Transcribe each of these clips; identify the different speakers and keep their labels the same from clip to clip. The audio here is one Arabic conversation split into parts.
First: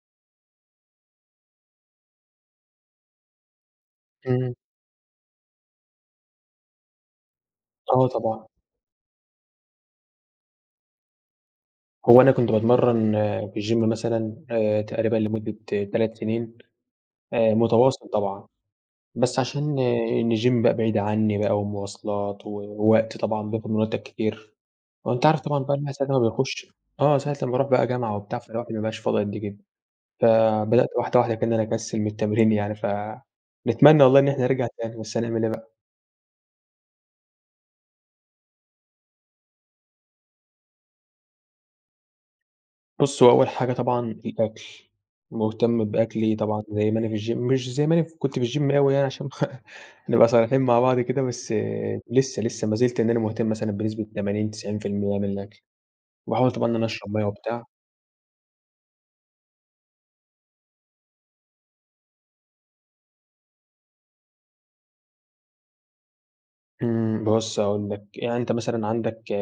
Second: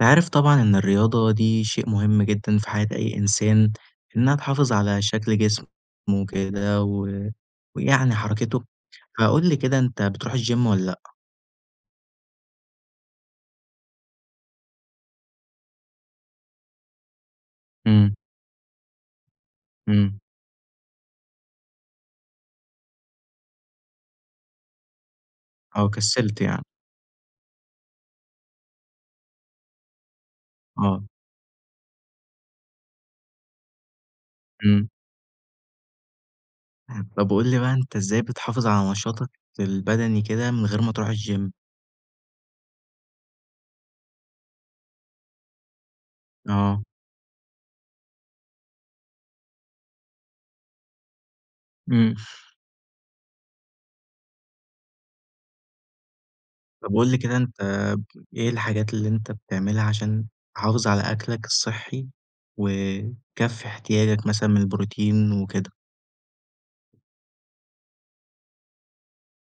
Speaker 1: أنت عارف طبعًا إن الرياضة دي شيء مهم جدًا في حياة أي إنسان، إنها
Speaker 2: إمم.
Speaker 1: تحافظ على شكل جسمه وكده، و
Speaker 2: آه،
Speaker 1: ويعني
Speaker 2: طبعًا.
Speaker 1: حَرَكِته. فقل لي كده، أنتَ بترُوح الGym والَّا لأ؟
Speaker 2: هو أنا كنت باتمرن في الGym مثلًا آآ تقريبًا لمدة 3 سنين آآ متواصل
Speaker 1: إمم.
Speaker 2: طبعًا، بس عشان
Speaker 1: إمم.
Speaker 2: إن الGym بقى بعيد عني بقى، ومواصلات، ووقت طبعًا، بياخد من وقتَك كتير، وأنتَ عارف طبعًا بقى
Speaker 1: أو
Speaker 2: [unintelligible] ساعة ما
Speaker 1: كَسِلت يعني.
Speaker 2: بيخش آه، ساعة لما بأرُوح بقى جامعة وبتاع، فالواحد ما بيبقاش فاضي قد كدة. فبدأت
Speaker 1: آه.
Speaker 2: واحدة واحدة كده إن أنا أكسل من التمرين يعني، ف نتمنى والله إن احنا نرجع
Speaker 1: إمم.
Speaker 2: تاني، بس هنعمل إيه بقى؟
Speaker 1: طيب قُل لي بقى أنتَ إزاي بتحافظ على نشاطَك البدني كده من غير ما ترُوح الGym؟
Speaker 2: بُص هو أول حاجة طبعًا الأكل، مُهتم بأكلي طبعًا
Speaker 1: آه.
Speaker 2: زي ما أنا في الGym مش زي ما أنا ف كنت في الGym أوي يعني، عشان نبقى صريحين مع بعض كده، بس
Speaker 1: إمم.
Speaker 2: لسه لسه مازِلْت إن أنا مُهتم مثلًا بنسبة 80، 90% من الأكل. وباحاول طبعًا إن أنا
Speaker 1: طب
Speaker 2: أشرب
Speaker 1: قُل لي
Speaker 2: مَيَّة
Speaker 1: كده أنتَ
Speaker 2: وبتاع.
Speaker 1: ب إيه الحاجات اللي أنتَ بتعملها عشان تحافظ على أكلَك الصحي، وتكفي إحتياجَك مثلًا من الProtein وكده؟
Speaker 2: إمم، بُص هاقول لك، يعني أنت مثلًا عندك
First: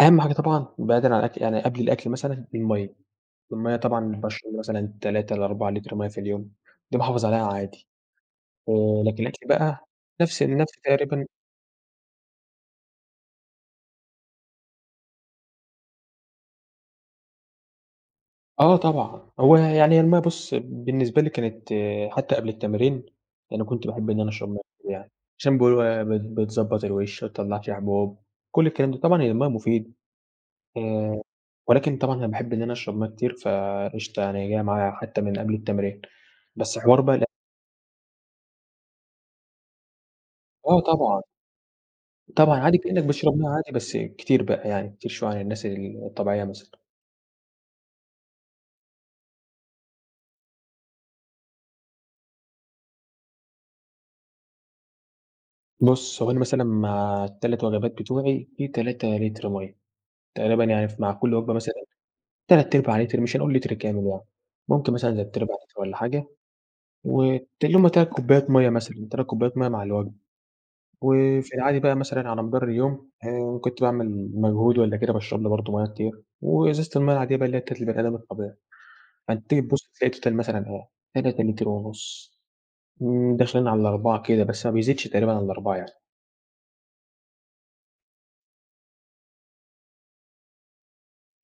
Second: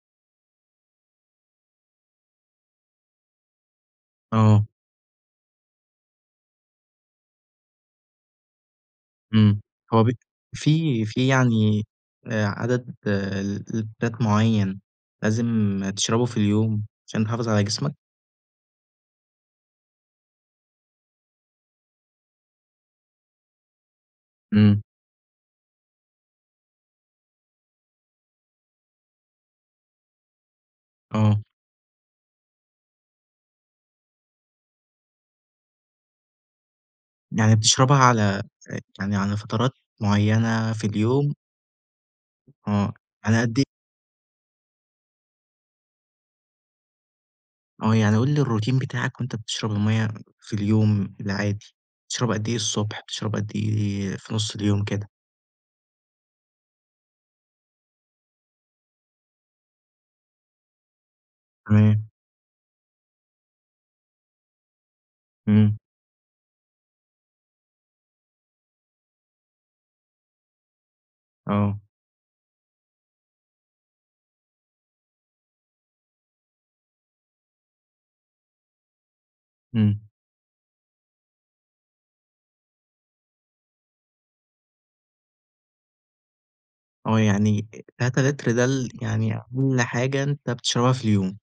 Speaker 2: أهَم حاجة طبعًا بعيدًا عن الأكل يعني قبل الأكل مثلًا، المَيَّة. المَيَّة طبعًا باشرب
Speaker 1: آه.
Speaker 2: مثلًا 3 ل4 لِتْر مَيّة في اليوم، دي باحافظ عليها عادي. آآ لكن الأكل
Speaker 1: إمم.
Speaker 2: بقى
Speaker 1: هو بي
Speaker 2: نَفْس نَفْس
Speaker 1: في
Speaker 2: تقريبًا
Speaker 1: في يعني آآ عدد ل لِتْرات معيّن لازم تشربه في اليوم عشان تحافظ على جسمك؟
Speaker 2: آه طبعًا. هو ي يعني هي المَيّة بُص بالنسبة لي كانت حتّى قبل التمارين يعني كنت باحب إن أنا أشرب مَيّة
Speaker 1: إمم.
Speaker 2: كتير يعني، عشان بيقولوا إيه، ب بتضبّط الوِش ما تطلَّعش حبوب كل الكلام ده طبعًا هي المَيّة مفيدة. آآ
Speaker 1: آه.
Speaker 2: ولكن طبعًا أنا باحب إن أنا أشرب مَيّة كتير فقشطة يعني هي جاية معايا حتّى من قبل التمرين، بس حوار بقى ال
Speaker 1: يعني بتشربها على ع يعني على فترات معيّنة
Speaker 2: آه
Speaker 1: في
Speaker 2: طبعًا.
Speaker 1: اليوم؟
Speaker 2: طبعًا عادي
Speaker 1: آه،
Speaker 2: كإنّك بتشرب
Speaker 1: على
Speaker 2: مَيّة
Speaker 1: قد إيه؟
Speaker 2: عادي بس كتير بقى، يعني كتير شوية عن الناس ال الطبيعية مثلًا.
Speaker 1: آه، يعني قُل لي الروتين بتاعك وأنت بتشرب المَيّة في اليوم العادي بتشرب قد إيه الصبح، بتشرب قد إيه في نُص اليوم كده؟
Speaker 2: بُص، هو أنا مثلًا مع ال3 وجبات بتوعي، في 3 لِتْر مَيَّة، تقريبًا يعني ف مع كل وجبة مثلًا
Speaker 1: تمام.
Speaker 2: تلات أرباع لِتْر مش هنقول لِتْر كامل يعني، ممكن مثلًا تلات أرباع
Speaker 1: إمم.
Speaker 2: لِتْر والّا حاجة وت اللي يوم هم 3 كوبايات مَيّة مثلًا، 3 كوبايات مَيّة مع الوجبة. وفي
Speaker 1: آه.
Speaker 2: العادي بقى مثلًا على مدار اليوم، إن كنت باعمل مجهود والّا كده باشرب لي برضه مَيَّة كتير وإزازة المَيَّة العادية بقى اللي هي بتاعة البني أدم الطبيعي. فأنت تيجي تبُص
Speaker 1: إمم.
Speaker 2: تلاقي الtotal مثلًا إيه، 3 لِتْر ونُص. م داخلين على ال4 كده، بس ما بيزيدش تقريبًا على ال4 يعني.
Speaker 1: آه، يعني آآ 3 لِتْر ده ال يعني أقل حاجة أنت بتشربها في اليوم.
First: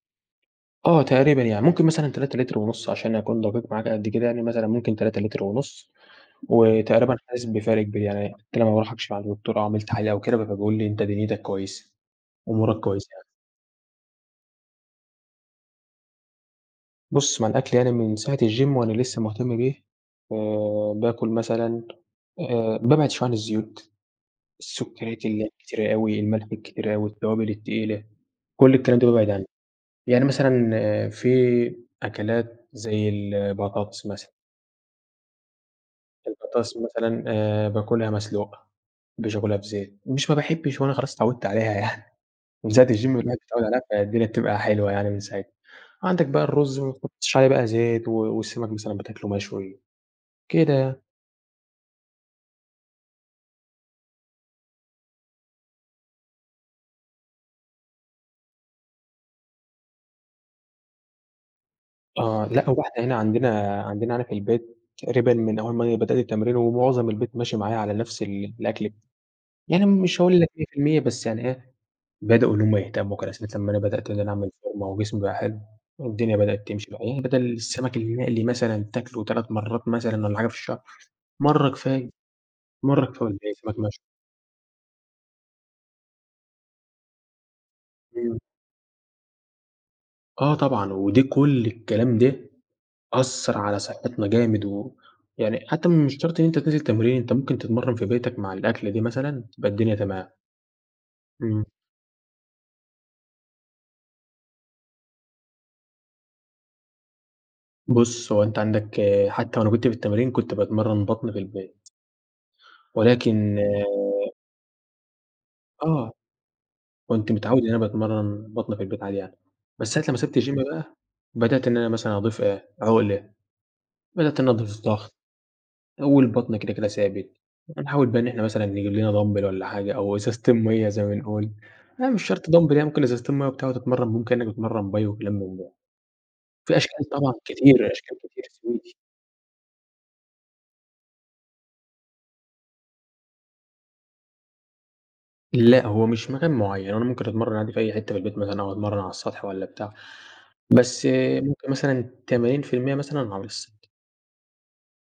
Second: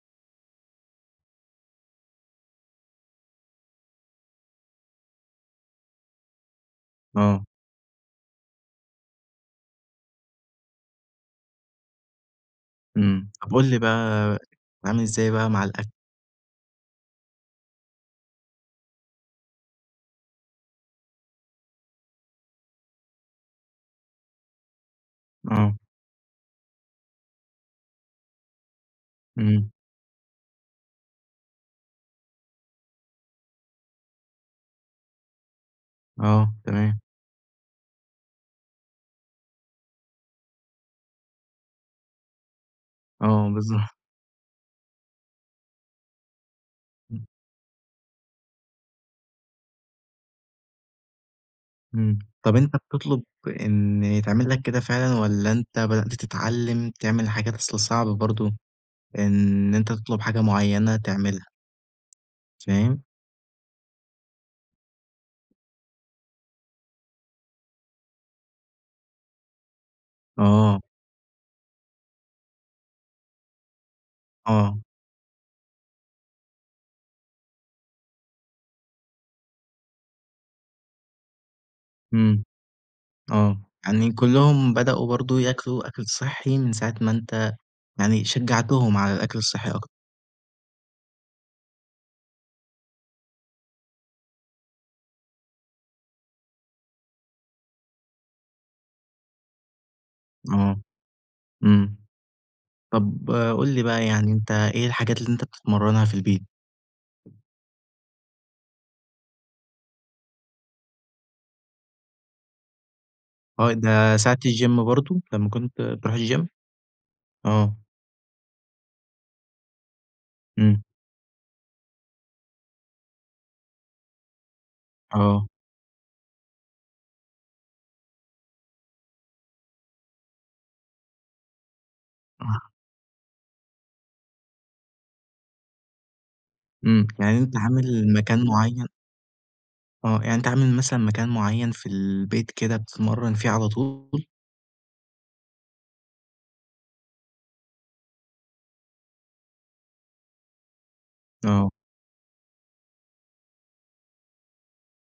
Speaker 2: آه تقريبًا. يعني ممكن مثلًا 3 لِتْر ونُص عشان أكون دَقيق معاك قد كده يعني مثلًا ممكن 3 لِتْر ونُص، وتقريبًا حاسِس
Speaker 1: آه.
Speaker 2: بفَرْق كبير، يعني حتّى لمّا باروح أكشف عند دكتور أو أعمل تحاليل أو كده، فبيقول لي: "أنت دنْيتك كويسة،" أمورك كويسة يعني.
Speaker 1: إمم، طَب قُل لي بقى بتتعامل إزاي بقى مع الأكل؟
Speaker 2: بُص، مع الأكل يعني من ساعة الgym وأنا لسّه مُهتم بيه، آآ باكُل مثلًا آآ بابعِد شوية عن الزيوت، السُكّريات اللي هي
Speaker 1: آه.
Speaker 2: الكتيرة أوي، الملح الكتير أوي، التوابل التقيلة، كل الكلام ده بابعِد عنّه.
Speaker 1: إمم.
Speaker 2: يعني مثلًا في أكلات زي البطاطس مثلًا.
Speaker 1: آه،
Speaker 2: البطاطس
Speaker 1: تمام.
Speaker 2: مثلًا آآ باكُلها مسلوقة، ما أحبّش آكُلها بزيت، مش ما باحبّش هو أنا خلاص اتعوِّدت عليها يعني من ساعة الgym والواحد
Speaker 1: آه
Speaker 2: متعوِّد عليها،
Speaker 1: بالضبط.
Speaker 2: فالدنيا بتبقى حلوة يعني من ساعتها. عندك بقى الرُز ما
Speaker 1: إمم.
Speaker 2: تحُطّش عليه بقى زيت و والسَمَك مثلًا بتاكُله مشوي كده يعني.
Speaker 1: إمم، طَب أنت بتطلُب إن يتعمل لك كده فعلًا والّا أنت بدأت تتعلِّم تعمل حاجات؟ أصل صعبة برضه إن أنت تطلُب حاجة معيّنة تعملها.
Speaker 2: آه، لأ، هو
Speaker 1: فاهم؟
Speaker 2: إحنا هنا عندنا عندنا هنا في البيت تقريبًا من أول ما أنا بدأت التمرين ومعظم البيت ماشي معايا على نَفْس ال الأكل ب يعني مش هاقول لك مِيّة في
Speaker 1: آه.
Speaker 2: المِيّة بس يعني إيه، بدأوا إن هم يهتموا [unintelligible] أمّا أنا بدأت إن أنا أعمل
Speaker 1: آه.
Speaker 2: فورمة وجسمي بقى حلو والدنيا بدأت تمشي. المهم بَدَل السَمَك المقلي مثلًا تاكله 3 مرّات مثلًا والّا حاجة في الشهر، مرّة كفاية.
Speaker 1: إمم.
Speaker 2: مرّة كفاية والباقي
Speaker 1: آه.
Speaker 2: سَمَك مشوي.
Speaker 1: يعني كُلّهم بدأوا برضه ياكلوا أكل صحّي من ساعة ما أنت يعني
Speaker 2: إمم.
Speaker 1: شجّعتهم على الأكل الصحّي أكتر.
Speaker 2: آه طبعًا، ودي كل الكلام ده أثّر على صحِّتنا جامد و يعني حتّى مش شرط إن أنت تنزل تمرين، أنت ممكن تتمرَّن في بيتك مع الأكلة دي مثلًا تبقى الدنيا تمام.
Speaker 1: آه.
Speaker 2: إمم.
Speaker 1: إمم. طَب قُل لي بقى يعني أنت إيه الحاجات اللي أنت بتتمرَّنها في البيت؟
Speaker 2: بُص، هو أنت عندك حتّى وأنا كنت في التمرين، كنت باتمرّن بَطْن في البيت. ولكن
Speaker 1: آه، ده ساعة الgym برضه لمّا كنت
Speaker 2: آه.
Speaker 1: بتروح الgym؟
Speaker 2: كنت متعوِّد إن
Speaker 1: آه.
Speaker 2: أنا باتمرَّن بَطْن في البيت عادي يعني، بس ساعة لمّا سِبت الgym
Speaker 1: إمم.
Speaker 2: بقى، بدأت إن أنا مثلًا أضيف إيه، عُقْلة، بدأت إن أنا أضيف ضَغْط
Speaker 1: آه.
Speaker 2: آآ والبَطْن كده، كده ثابت. فنحاول بقى إن إحنا مثلًا نجيب لنا Dumbbell والَّا حاجة أو إزازتين مَيّة زي ما بنقول، يعني مش شرط Dumbbell
Speaker 1: آه.
Speaker 2: يعني ممكن إزازتين مَيّة وبتاع وتتمرَّن بيهم كإنّك بتتمرَّن Bi وكلام من ده. في أشكال
Speaker 1: إمم،
Speaker 2: طبعًا
Speaker 1: يعني أنت
Speaker 2: كتير،
Speaker 1: عامل
Speaker 2: أشكال كتير
Speaker 1: مكان معيّن
Speaker 2: [unintelligible]
Speaker 1: آه، يعني أنت عامل مثلًا مكان معيّن في البيت كده بتتمرَّن فيه على طول؟
Speaker 2: لأ، هو مش مكان معيّن، هو أنا ممكن أتمرَّن عادي في أي حتّة في البيت مثلًا أو أتمرَّن على السطح والّا بتاع، بس ممكن
Speaker 1: آه.
Speaker 2: مثلًا 80% مثلًا على السطح.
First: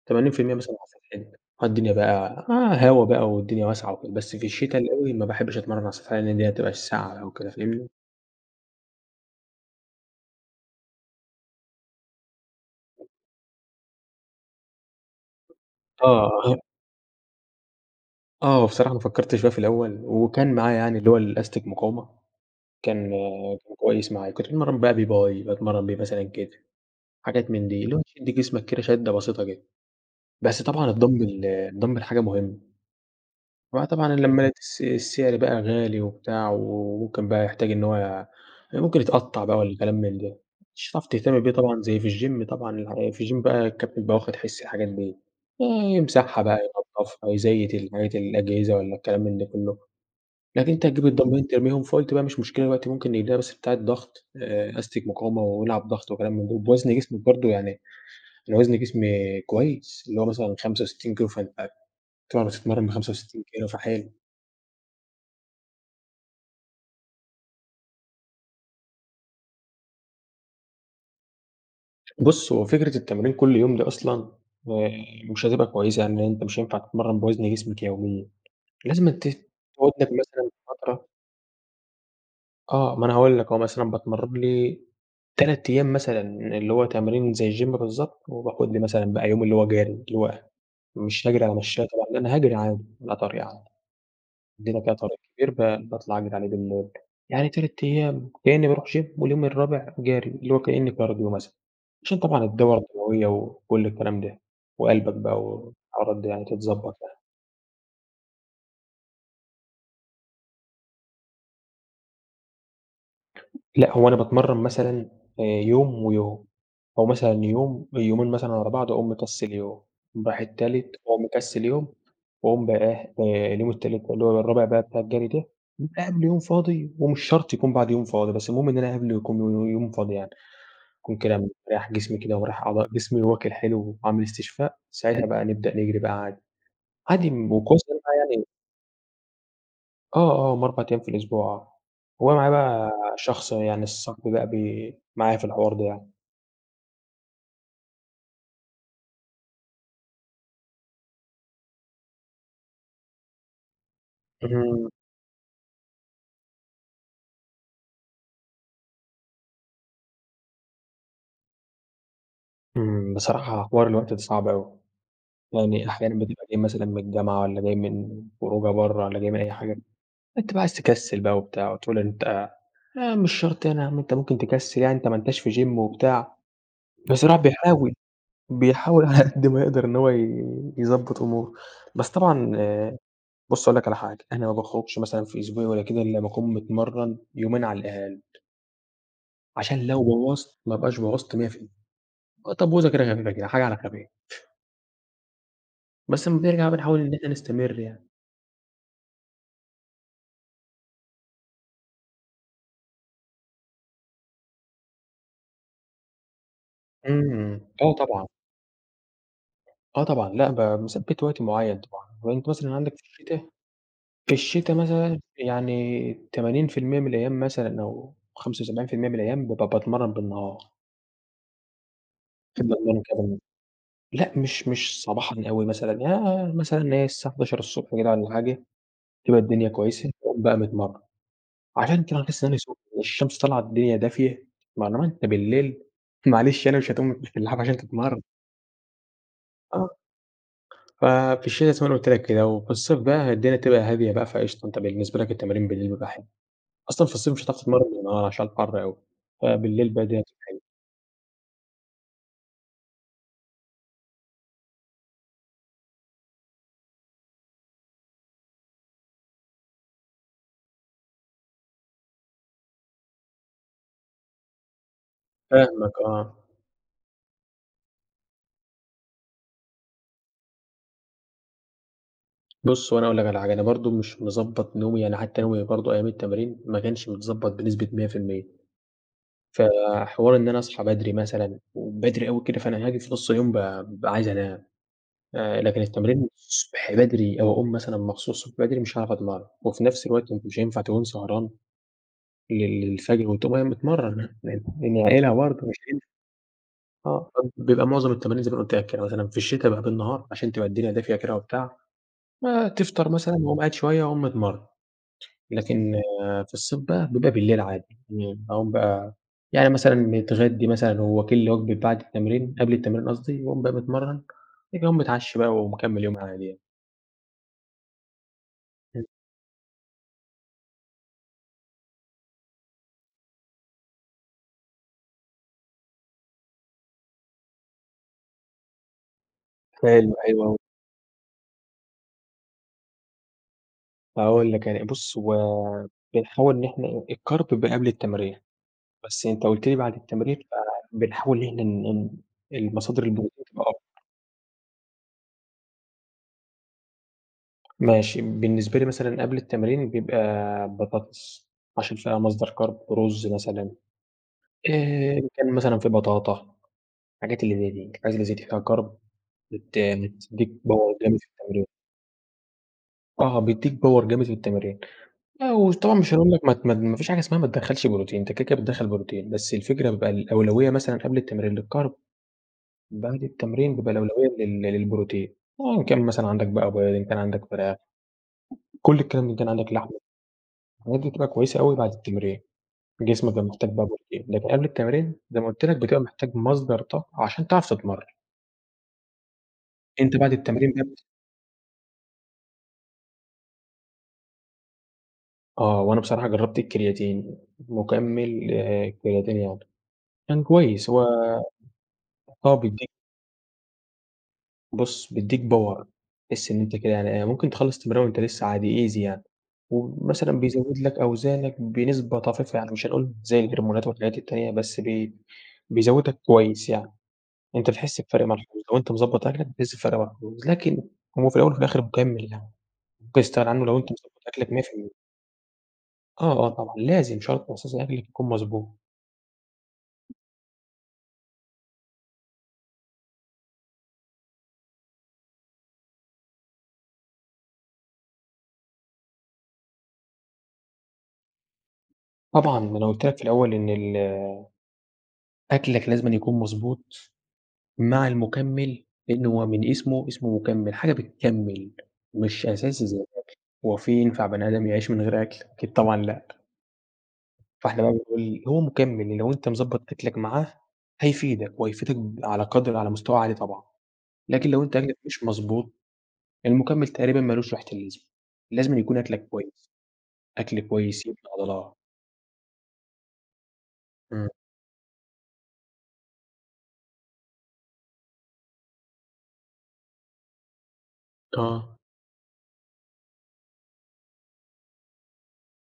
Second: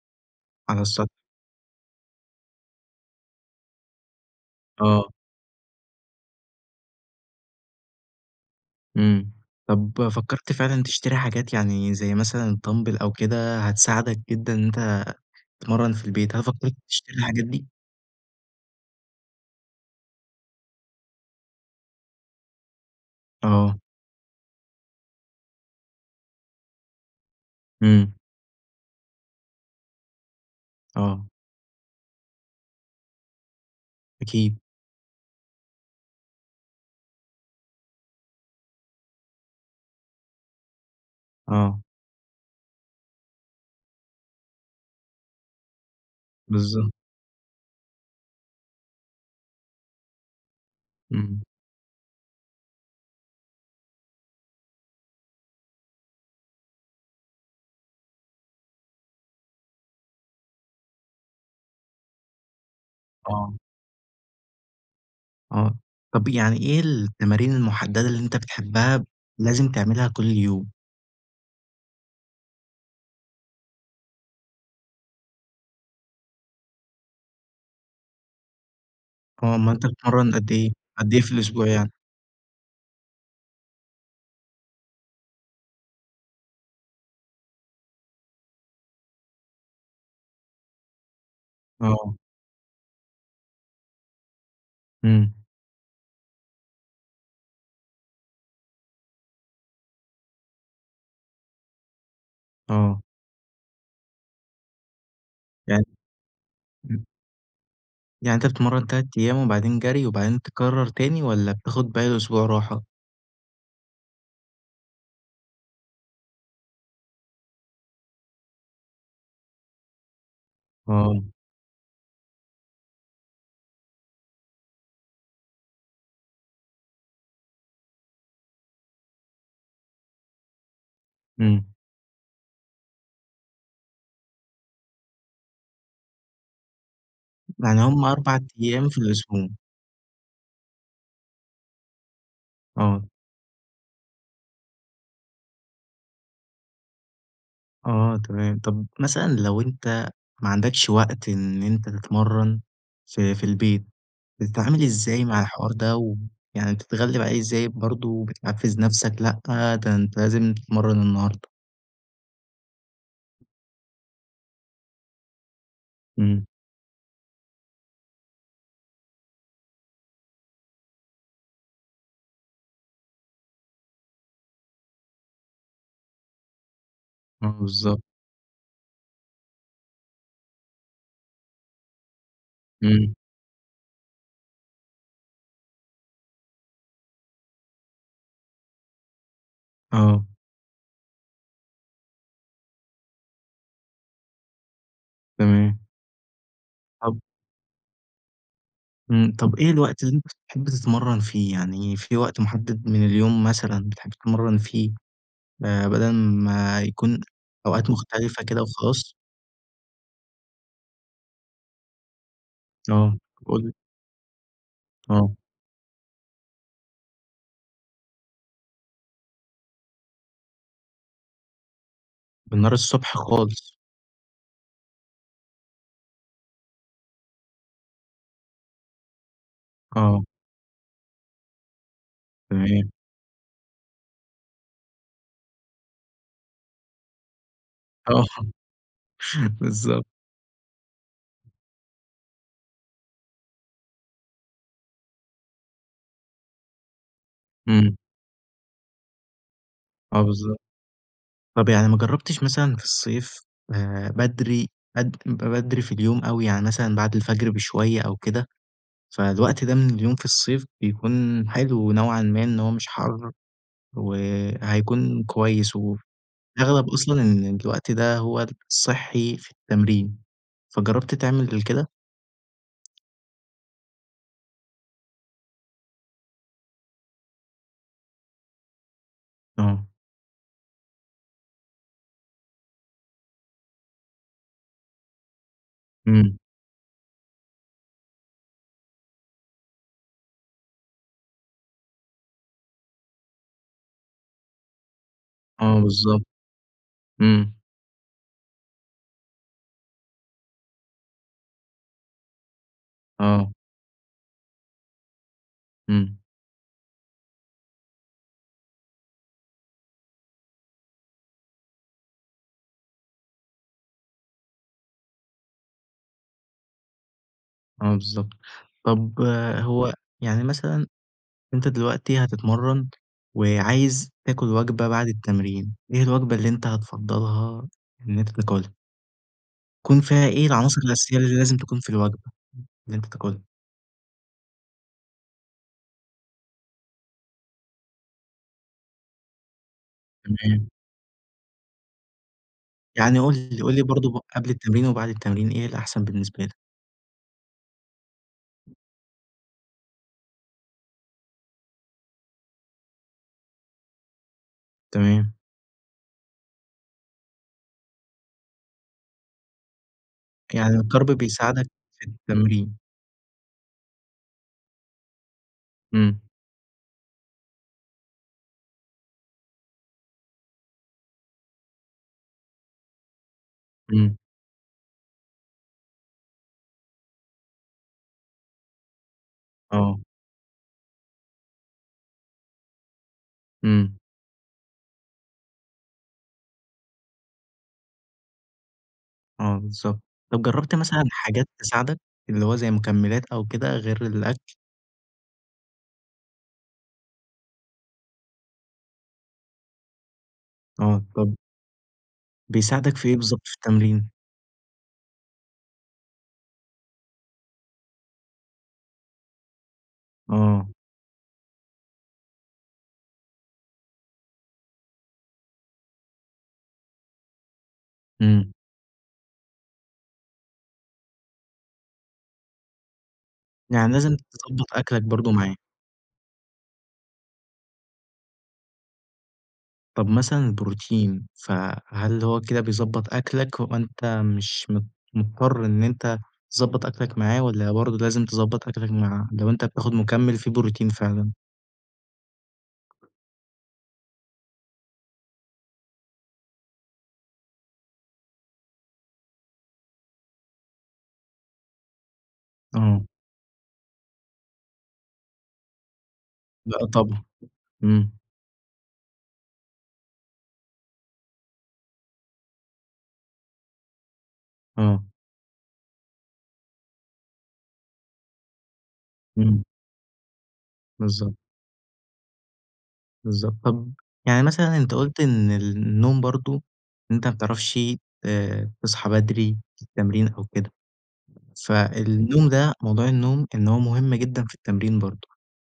Speaker 2: 80% مثلًا
Speaker 1: على
Speaker 2: على
Speaker 1: السطح.
Speaker 2: سطحنا، آه، الدنيا بقى هوا بقى، والدنيا واسعة وكده، بس في الشتا الأوي
Speaker 1: آه.
Speaker 2: ما باحبش أتمرن على سطحنا، لأن هتبقى في الساقعة أو كده، فاهمني؟
Speaker 1: إمم، طب فكرت فعلًا تشتري حاجات يعني، زي مثلًا الدامبل أو كده؟ هتساعدَك جدًا إن أنتَ تتمرن في البيت، هل
Speaker 2: آه.
Speaker 1: فكرت تشتري الحاجات دي؟
Speaker 2: آه، هو بصراحة أنا فكرت فيها في الأول، وكان معايا يعني اللي هو الأستك مقاومة، كان
Speaker 1: آه.
Speaker 2: كويس معايا، كنت باتمرن بقى بيه باي باتمرن بيه مثلًا كتف، حاجات من دي، اللي هو
Speaker 1: إمم.
Speaker 2: تدّي جسمَك كده شدَّة بسيطة كده، بس طبعًا
Speaker 1: آه.
Speaker 2: الدامبل، الدامبل حاجة مهمة، هو طبعًا لما
Speaker 1: أكيد.
Speaker 2: الس السعر بقى غالي وبتاع، وممكن بقى يحتاج إن هو يع ممكن يتقطع بقى والكلام من ده، مش هتعرف تهتم بيه
Speaker 1: آه.
Speaker 2: طبعًا زي في الGYM طبعًا في الGYM بقى الكابتن بيبقى واخد حِس الحاجات دي، يمسحها بقى،
Speaker 1: بالضبط.
Speaker 2: ينضّفها، يزيّت الحاجات، الأجهزة والّا الكلام من ده كله، لكن أنتَ هتجيب
Speaker 1: إمم.
Speaker 2: الدامبلين ترميهم، فقولت بقى مش مشكلة، دلوقتي ممكن نجيب لنا بس بتاعة ضغط، آآ أستك مقاومة، والعب ضغط وكلام من ده، وبوزن جسمَك برضه، يعني أنا وزن جسمي كويس، اللي هو مثلًا 65 كيلو، [unintelligible] طبعًا بتتمرن ب65
Speaker 1: آه.
Speaker 2: كيلو، فحلو.
Speaker 1: آه. طَب يعني إيه التمارين المُحدّدة اللي أنت بتحبّها لازم تعملها كلّ يوم؟
Speaker 2: بُصّ، هو فكرة التمرين كلّ يوم دي أصلًا آآ مش هتبقى كويسة، يعني أنت مش هينفع تتمرّن بوَزن جسمك يوميًا. لازمًا ت
Speaker 1: آه. أومال أنت
Speaker 2: تقعُد لك
Speaker 1: بتتمرّن
Speaker 2: مثلًا
Speaker 1: قد إيه؟
Speaker 2: فترة.
Speaker 1: قد ايه في الإسبوع يعني؟
Speaker 2: آه، ما أنا هاقول لك أهو، مثلًا باتمرّن لي 3 أيام مثلًا، اللي هو تمرين زي الgym بالضبط وباخد لي مثلًا بقى يوم اللي هو جَري، اللي هو مش هاجرِي على مشايّة طبعًا،
Speaker 1: آه.
Speaker 2: لأ أنا هاجري عادي على طريق عادي، عندنا كده طريق
Speaker 1: إمم.
Speaker 2: كبير ب باطلَع أجري عليه بالليل يعني 3 أيام كإنّي بارُوح gym واليوم الرابع جَري، اللي هو كأن cardio مثلًا عشان طبعًا الدورة
Speaker 1: آه.
Speaker 2: الدمويّة وكلّ الكلام ده وقلْبك بقى
Speaker 1: يعني
Speaker 2: والحوارات دي يعني تتضبَط
Speaker 1: إمم.
Speaker 2: يعني.
Speaker 1: يعني أنت بتتمرّن 3 أيام وبعدين جَري وبعدين تكرّر تاني والّا بتاخد باقي الأسبوع راحة؟
Speaker 2: لأ، هو أنا باتمرّن مثلًا آآ يوم ويوم أو مثلًا يوم يومين مثلًا ورا بعْض وأقوم مكسّل يوم. أقوم رايح التالت وأقوم
Speaker 1: آه.
Speaker 2: مكسّل يوم وأقوم بقى إيه، آآ اليوم التالت اللي هو الرابع بقى بتاع الجَري ده. بيبقى قبْله يوم فاضي ومش شرْط يكون بعده يوم فاضي، بس المهم إن انا قبْله يكون ي ي يوم فاضي يعني. يكون كده
Speaker 1: إمم.
Speaker 2: مرتاح جسمي كده، مريّح أعضاء جسمي وآكْل حلو وعامل استشفاء، ساعتها بقى نبدأ نجرِي بقى عادي، عادي
Speaker 1: يعني
Speaker 2: وكويس إن أنت
Speaker 1: هم 4
Speaker 2: يعني
Speaker 1: أيام في الأسبوع.
Speaker 2: آه، آه، هم 4 أيام في الأسبوع آه. هو معايا بقى
Speaker 1: آه.
Speaker 2: شخص يعني صاحبي بقى بي معايا في الحوار ده يعني.
Speaker 1: آه تمام، طَب مثلًا لو أنت ما عندكش وقت إن أنت تتمرَّن في في البيت، بتتعامل
Speaker 2: إمم.
Speaker 1: إزاي مع الحوار ده ويعني بتتغلِّب عليه إزاي برضه وبتحفِّز نَفْسك لأ، ده أنت لازم تتمرَّن النهاردة؟
Speaker 2: إمم، بصراحة حوار الوقت ده صعب أوي. يعني أحيانًا
Speaker 1: إمم.
Speaker 2: بتبقى جاي مثلًا من الجامعة والّا جاي من خروجة برّه والّا جاي من أي حاجة، أنت بقى عايز تكسِّل بقى وبتاع وتقول أنت يعني مش شرط يعني أنت ممكن تكسِّل يعني أنت ما أنتاش في gym وبتاع، بس الواحد
Speaker 1: آه
Speaker 2: بيحاول،
Speaker 1: بالضبط.
Speaker 2: بيحاول على قد ما يقدر إن هو ي يضبّط أموره. بس طبعًا
Speaker 1: إمم.
Speaker 2: بُص هاقول لك على حاجة، أنا ما باخرُجش مثلًا في أسبوعي والّا كده إلّا ما أكون متمرَّن يومين على الأقل. عشان لو
Speaker 1: آه.
Speaker 2: بوَّظت ما أبقاش بوَّظت 100 في ال آآ تبويظة كده خفيفة كده، حاجة على خفيف.
Speaker 1: تمام.
Speaker 2: بس أمّا بنرجع بنحاول إن
Speaker 1: طَب
Speaker 2: إحنا نستمر يعني.
Speaker 1: إمم. طَب إيه الوقت اللي أنت بتحب تتمرَّن فيه؟ يعني في وقت مُحدِّد من اليوم مثلًا بتحب تتمرَّن فيه، آآ بَدَل ما يكون
Speaker 2: إمم،
Speaker 1: أوقات
Speaker 2: آه طبعًا.
Speaker 1: مختلفة كده وخلاص؟
Speaker 2: آه طبعًا لأ ب مثبّت وقت معيّن طبعًا، أهو أنت مثلًا عنَدك في
Speaker 1: آه
Speaker 2: الشتا
Speaker 1: قُل لي.
Speaker 2: في الشتا مثلًا
Speaker 1: آه.
Speaker 2: يعني 80% من الأيام مثلًا أو 75% من الأيام بابقى باتمرّن بالنهار باحب
Speaker 1: بالنهار الصبح
Speaker 2: [unintelligible]
Speaker 1: خالص.
Speaker 2: لأ مش مش صباحًا أوي مثلًا آآ مثلًا اللي هي الساعة 11:00 كده والّا حاجة، بتبقى الدنيا كويسة
Speaker 1: آه.
Speaker 2: باقوم بقى متمرن. عشان كده باحس إن أنا سخن
Speaker 1: تمام.
Speaker 2: والشمس طالعة الدنيا دافية مع الوقت بالليل معلش يعني مش هتقوم من تحت اللحاف عشان
Speaker 1: آه،
Speaker 2: تتمرن. آه.
Speaker 1: بالضبط.
Speaker 2: ف في الشتا زي ما أنا قُلت لك كدهو، في الصيف بقى هي الدنيا بتبقى هادية بقى فقشطة أنت بالنسبة لك التمارين بالليل بيبقي حلو. أصلًا في الصيف مش هتعرف تتمرن
Speaker 1: إمم.
Speaker 2: بالنهار عشان الحر أوي، فبالليل بقى الدنيا
Speaker 1: آه
Speaker 2: بتبقى
Speaker 1: بالضبط.
Speaker 2: حلوة.
Speaker 1: طَب يعني ما جرّبتش مثلًا في الصيف آآ بدري بد ب بدري في اليوم أوي يعني مثلًا بَعد الفجر بشوية أو كده؟ فالوقت ده من اليوم في الصيف بيكون حلو نوعًا ما إن هو مش حَر وهيكون كويس
Speaker 2: فاهمك
Speaker 1: وف
Speaker 2: آه.
Speaker 1: أغلب أصلًا إن الوقت ده هو الصحي في التمرين، فجرّبت تعمل كده؟
Speaker 2: بُص هو أنا هاقول لك على حاجة أنا برضه مش مضبّط نومي يعني حتّى نومي برضه أيام التمارين ما كنش متضبّط بنسبة 100%. ف
Speaker 1: آه.
Speaker 2: حوار إن أنا أصحى بدري مثلًا وبدري أوي كده فأنا هاجي في نُص اليوم بقي بابقى عايز أنام. آآ لكن التمرين
Speaker 1: إمم.
Speaker 2: الصبح بدري أو أقوم مثلًا مخصوص بدري مش هاعرف أتمرّن وفي نَفْس الوقت ما أنت مش هينفع تكون سهران لل للفجر وتقوم قايم متمرن [unintelligible] يعني اعقلها برضه مش
Speaker 1: آه
Speaker 2: هينفع.
Speaker 1: بالضبط.
Speaker 2: آه
Speaker 1: إمم.
Speaker 2: [unintelligible] بيبقى معظم التمارين زي ما أنا قُلت لك كده مثلًا في الشتا بقي بالنهار عشان تبقى الدنيا دافية كده وبتاع. ما تفطر مثلًا
Speaker 1: آه.
Speaker 2: وأقوم قاعد شوية وأقوم متمرن، لكن
Speaker 1: إمم.
Speaker 2: في الصيف بقى بيبقى بالليل عادي امم أقوم بقى يعني مثلًا متغدّي مثلًا وواكل لي وجبة بَعد التمرين قبل التمرين قصدي وأقوم بقى متمرن بَعد كده أقوم متعشي بقى ومكمل يومي عادي يعني.
Speaker 1: آه بالضبط.
Speaker 2: إمم.
Speaker 1: طَب هو يعني مثلًا أنت دلوقتي هتتمرَّن وعايز تاكُل وجبة بعد التمرين، إيه الوجبة اللي أنت هتفضَّلها إن أنت تاكُلها؟ يكون
Speaker 2: حلو،
Speaker 1: فيها
Speaker 2: حلو
Speaker 1: إيه
Speaker 2: أوي.
Speaker 1: العناصر الأساسية اللي لازم تكون في الوجبة اللي أنت تاكُلها؟
Speaker 2: هاقول لك، يعني بُص، هو بنحاول إن إحنا الcarb بيبقى قبل التمرين. بس أنت قُلت لي بعد التمرين
Speaker 1: تمام.
Speaker 2: فبنحاول إن إحنا إن إن المصادر
Speaker 1: يعني قُل
Speaker 2: البروتين
Speaker 1: لي
Speaker 2: تبقى
Speaker 1: قُل لي
Speaker 2: أكتر.
Speaker 1: برضه ب قبل التمرين وبعد التمرين، إيه الأحسن بالنسبة لك؟
Speaker 2: ماشي، بالنسبة لي مثلًا قبل التمرين بيبقى بطاطس عشان فيها مصدر carb رُز مثلًا. آآ إن
Speaker 1: تمام.
Speaker 2: كان مثلًا في بطاطا الحاجات اللي زي دي، الحاجات اللي زي دي فيها carb بت بتدّيك
Speaker 1: يعني
Speaker 2: power
Speaker 1: الcarb
Speaker 2: جامد في التمرين.
Speaker 1: بيساعدك في التمرين.
Speaker 2: آه، بيدّيك power جامد في التمرين. لأ، وطبعًا مش
Speaker 1: إمم.
Speaker 2: هاقول لك ما ت ما ت ما فيش حاجة اسمها ما تدخَّلش بروتين، أنت كده، كده بتدخَّل بروتين، بس الفكرة بيبقى الأولوية مثلًا قبل التمرين للcarb بعد التمرين بيبقى
Speaker 1: إمم.
Speaker 2: الأولوية لل للبروتين. آه إن كان مثلًا عندك بقى بيض، كان عندك فراخ كل الكلام إن كان عندك لحمة،
Speaker 1: آه.
Speaker 2: الحاجات دي بتبقى كويسة أوي بعد التمرين، جسمك بيبقى محتاج بقى
Speaker 1: إمم.
Speaker 2: بروتين. لكن قبل التمرين زي ما قُلت لك، بتبقى محتاج مصدر طاقة عشان تعرف تتمرَّن.
Speaker 1: آه، بالضبط،
Speaker 2: أنت بعد
Speaker 1: طب
Speaker 2: التمرين
Speaker 1: جربت
Speaker 2: [unintelligible]
Speaker 1: مثلًا حاجات تساعدك؟ إللي هو زي مُكملات أو كده غير الأكل؟
Speaker 2: آه، وأنا بصراحة جربت الكرياتين، مُكمل آآ كرياتين يعني كان كويس،
Speaker 1: آه،
Speaker 2: هو
Speaker 1: طب
Speaker 2: آه، بيديك
Speaker 1: بيساعدك في إيه بالضبط في التمرين؟
Speaker 2: بُص بيديك Power تحِسّ إن أنت كده يعني إيه، ممكن تخلص تمرين وأنت لسه عادي Easy يعني، ومثلًا
Speaker 1: آه.
Speaker 2: بيزود لك أوزانك بنسبة طفيفة، يعني مش هنقول زي الهرمونات والحاجات التانية، بس ب بيزودك كويس يعني، أنت بتحِسّ بفرق
Speaker 1: امم.
Speaker 2: ملحوظ لو أنت مضبط أكلك بتحِسّ بفرق ملحوظ، لكن هو في الأول وفي الآخر مُكمل يعني، ممكن تستغنى عنه لو
Speaker 1: يعني
Speaker 2: أنت مضبط
Speaker 1: لازم
Speaker 2: أكلك مِيّة
Speaker 1: تضبّط
Speaker 2: في المِيّة
Speaker 1: أكلك برضه معاه.
Speaker 2: آه، آه طبعًا، لازم شرط أساسي أكلك يكون مضبوط.
Speaker 1: طب مثلًا البروتين، ف هل هو كده بيضبّط أكلك، وأنت مش مض مُضطر إن أنت تضبط أكلك معاه، والًا برضه لازم تضبط أكلك معاه لو أنت بتاخد مكمل فيه بروتين فعلًا؟
Speaker 2: طبعًا ما أنا قُلت لك في الأول إن ال أكلك لازمًا يكون مضبوط، مع المُكمل لإنه هو من اسمه، اسمه مُكَمل، حاجة بتكمل، مش أساسي زي
Speaker 1: آه.
Speaker 2: الأكل، هو في ينفع بني آدم يعيش من غير أكل؟ أكيد طبعًا لأ.
Speaker 1: لأ طبعًا،
Speaker 2: فإحنا بقى
Speaker 1: امم.
Speaker 2: بنقول هو مكمل لو أنت مضبط أكلك معاه هيفيدك، وهيفيدك على قدر على مستوى عالي طبعًا، لكن لو أنت أكلك
Speaker 1: آه.
Speaker 2: مش مضبوط، المُكمل تقريبًا ما لوش ريحة اللازمة، لازمًا يكون أكلك
Speaker 1: امم.
Speaker 2: كويس، أكل كويس يبني
Speaker 1: بالضبط.
Speaker 2: عضلات.
Speaker 1: بالضبط، طب
Speaker 2: امم.
Speaker 1: يعني مثلًا أنت قُلت إن النوم برضه، أنت ما بتعرفشِ آآ تصحى بدري في التمرين أو كده، ف
Speaker 2: آه.
Speaker 1: النوم ده موضوع النوم، إن هو مُهم جدًا في التمرين برضه،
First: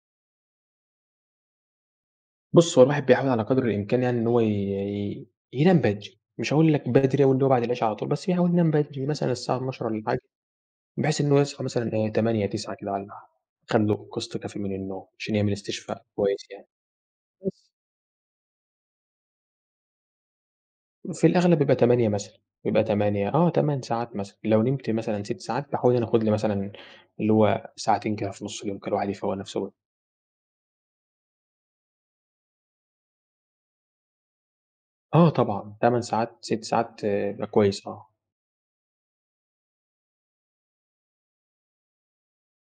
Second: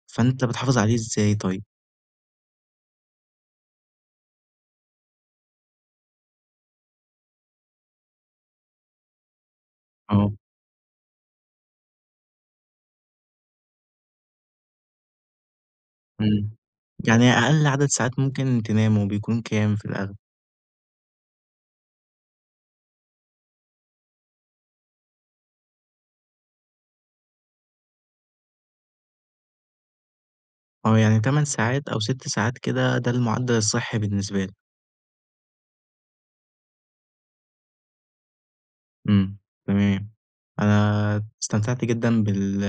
Speaker 1: فأنت بتحافظ عليه إزاي طيب؟
Speaker 2: بُص هو الواحد بيحاول على قدر الإمكان يعني إن هو ي ي ينام بدري، مش هاقول لك بدري أوي إللي هو بعد العشا على طول، بس يحاول ينام بدري، مثلًا الساعة 24:00 والًا حاجة،
Speaker 1: آه.
Speaker 2: بحيث إن هو يصحى مثلًا إيه 08:00 09:00 كده والّا ح خَد لُه قسط كافي من النوم، عشان يعمل استشفاء
Speaker 1: امم،
Speaker 2: كويس يعني،
Speaker 1: يعني
Speaker 2: بس.
Speaker 1: أقل عدد ساعات ممكن تنامه بيكون كام في الأغلب؟
Speaker 2: في الأغلب بيبقى 8 مثلًا، بيبقى 8 آه، 8 ساعات مثلًا، لو نمت مثلًا 6 ساعات، باحاول إن أنا آخُد لي مثلًا اللي هو ساعتين كده في نُصّ اليوم كده الواحد يفَوًق نفسه.
Speaker 1: آه، يعني 8 ساعات أو 6 ساعات كده ده المُعدل الصحي بالنسبه لك.
Speaker 2: آه، طبعًا، 8 ساعات، 6 ساعات يبقى كويس آه.
Speaker 1: امم، تمام، أنا استمتعت جدًا بال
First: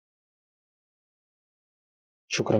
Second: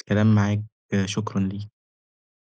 Speaker 1: الكلام معاك، شكرًا ليك.
Speaker 2: شكرًا.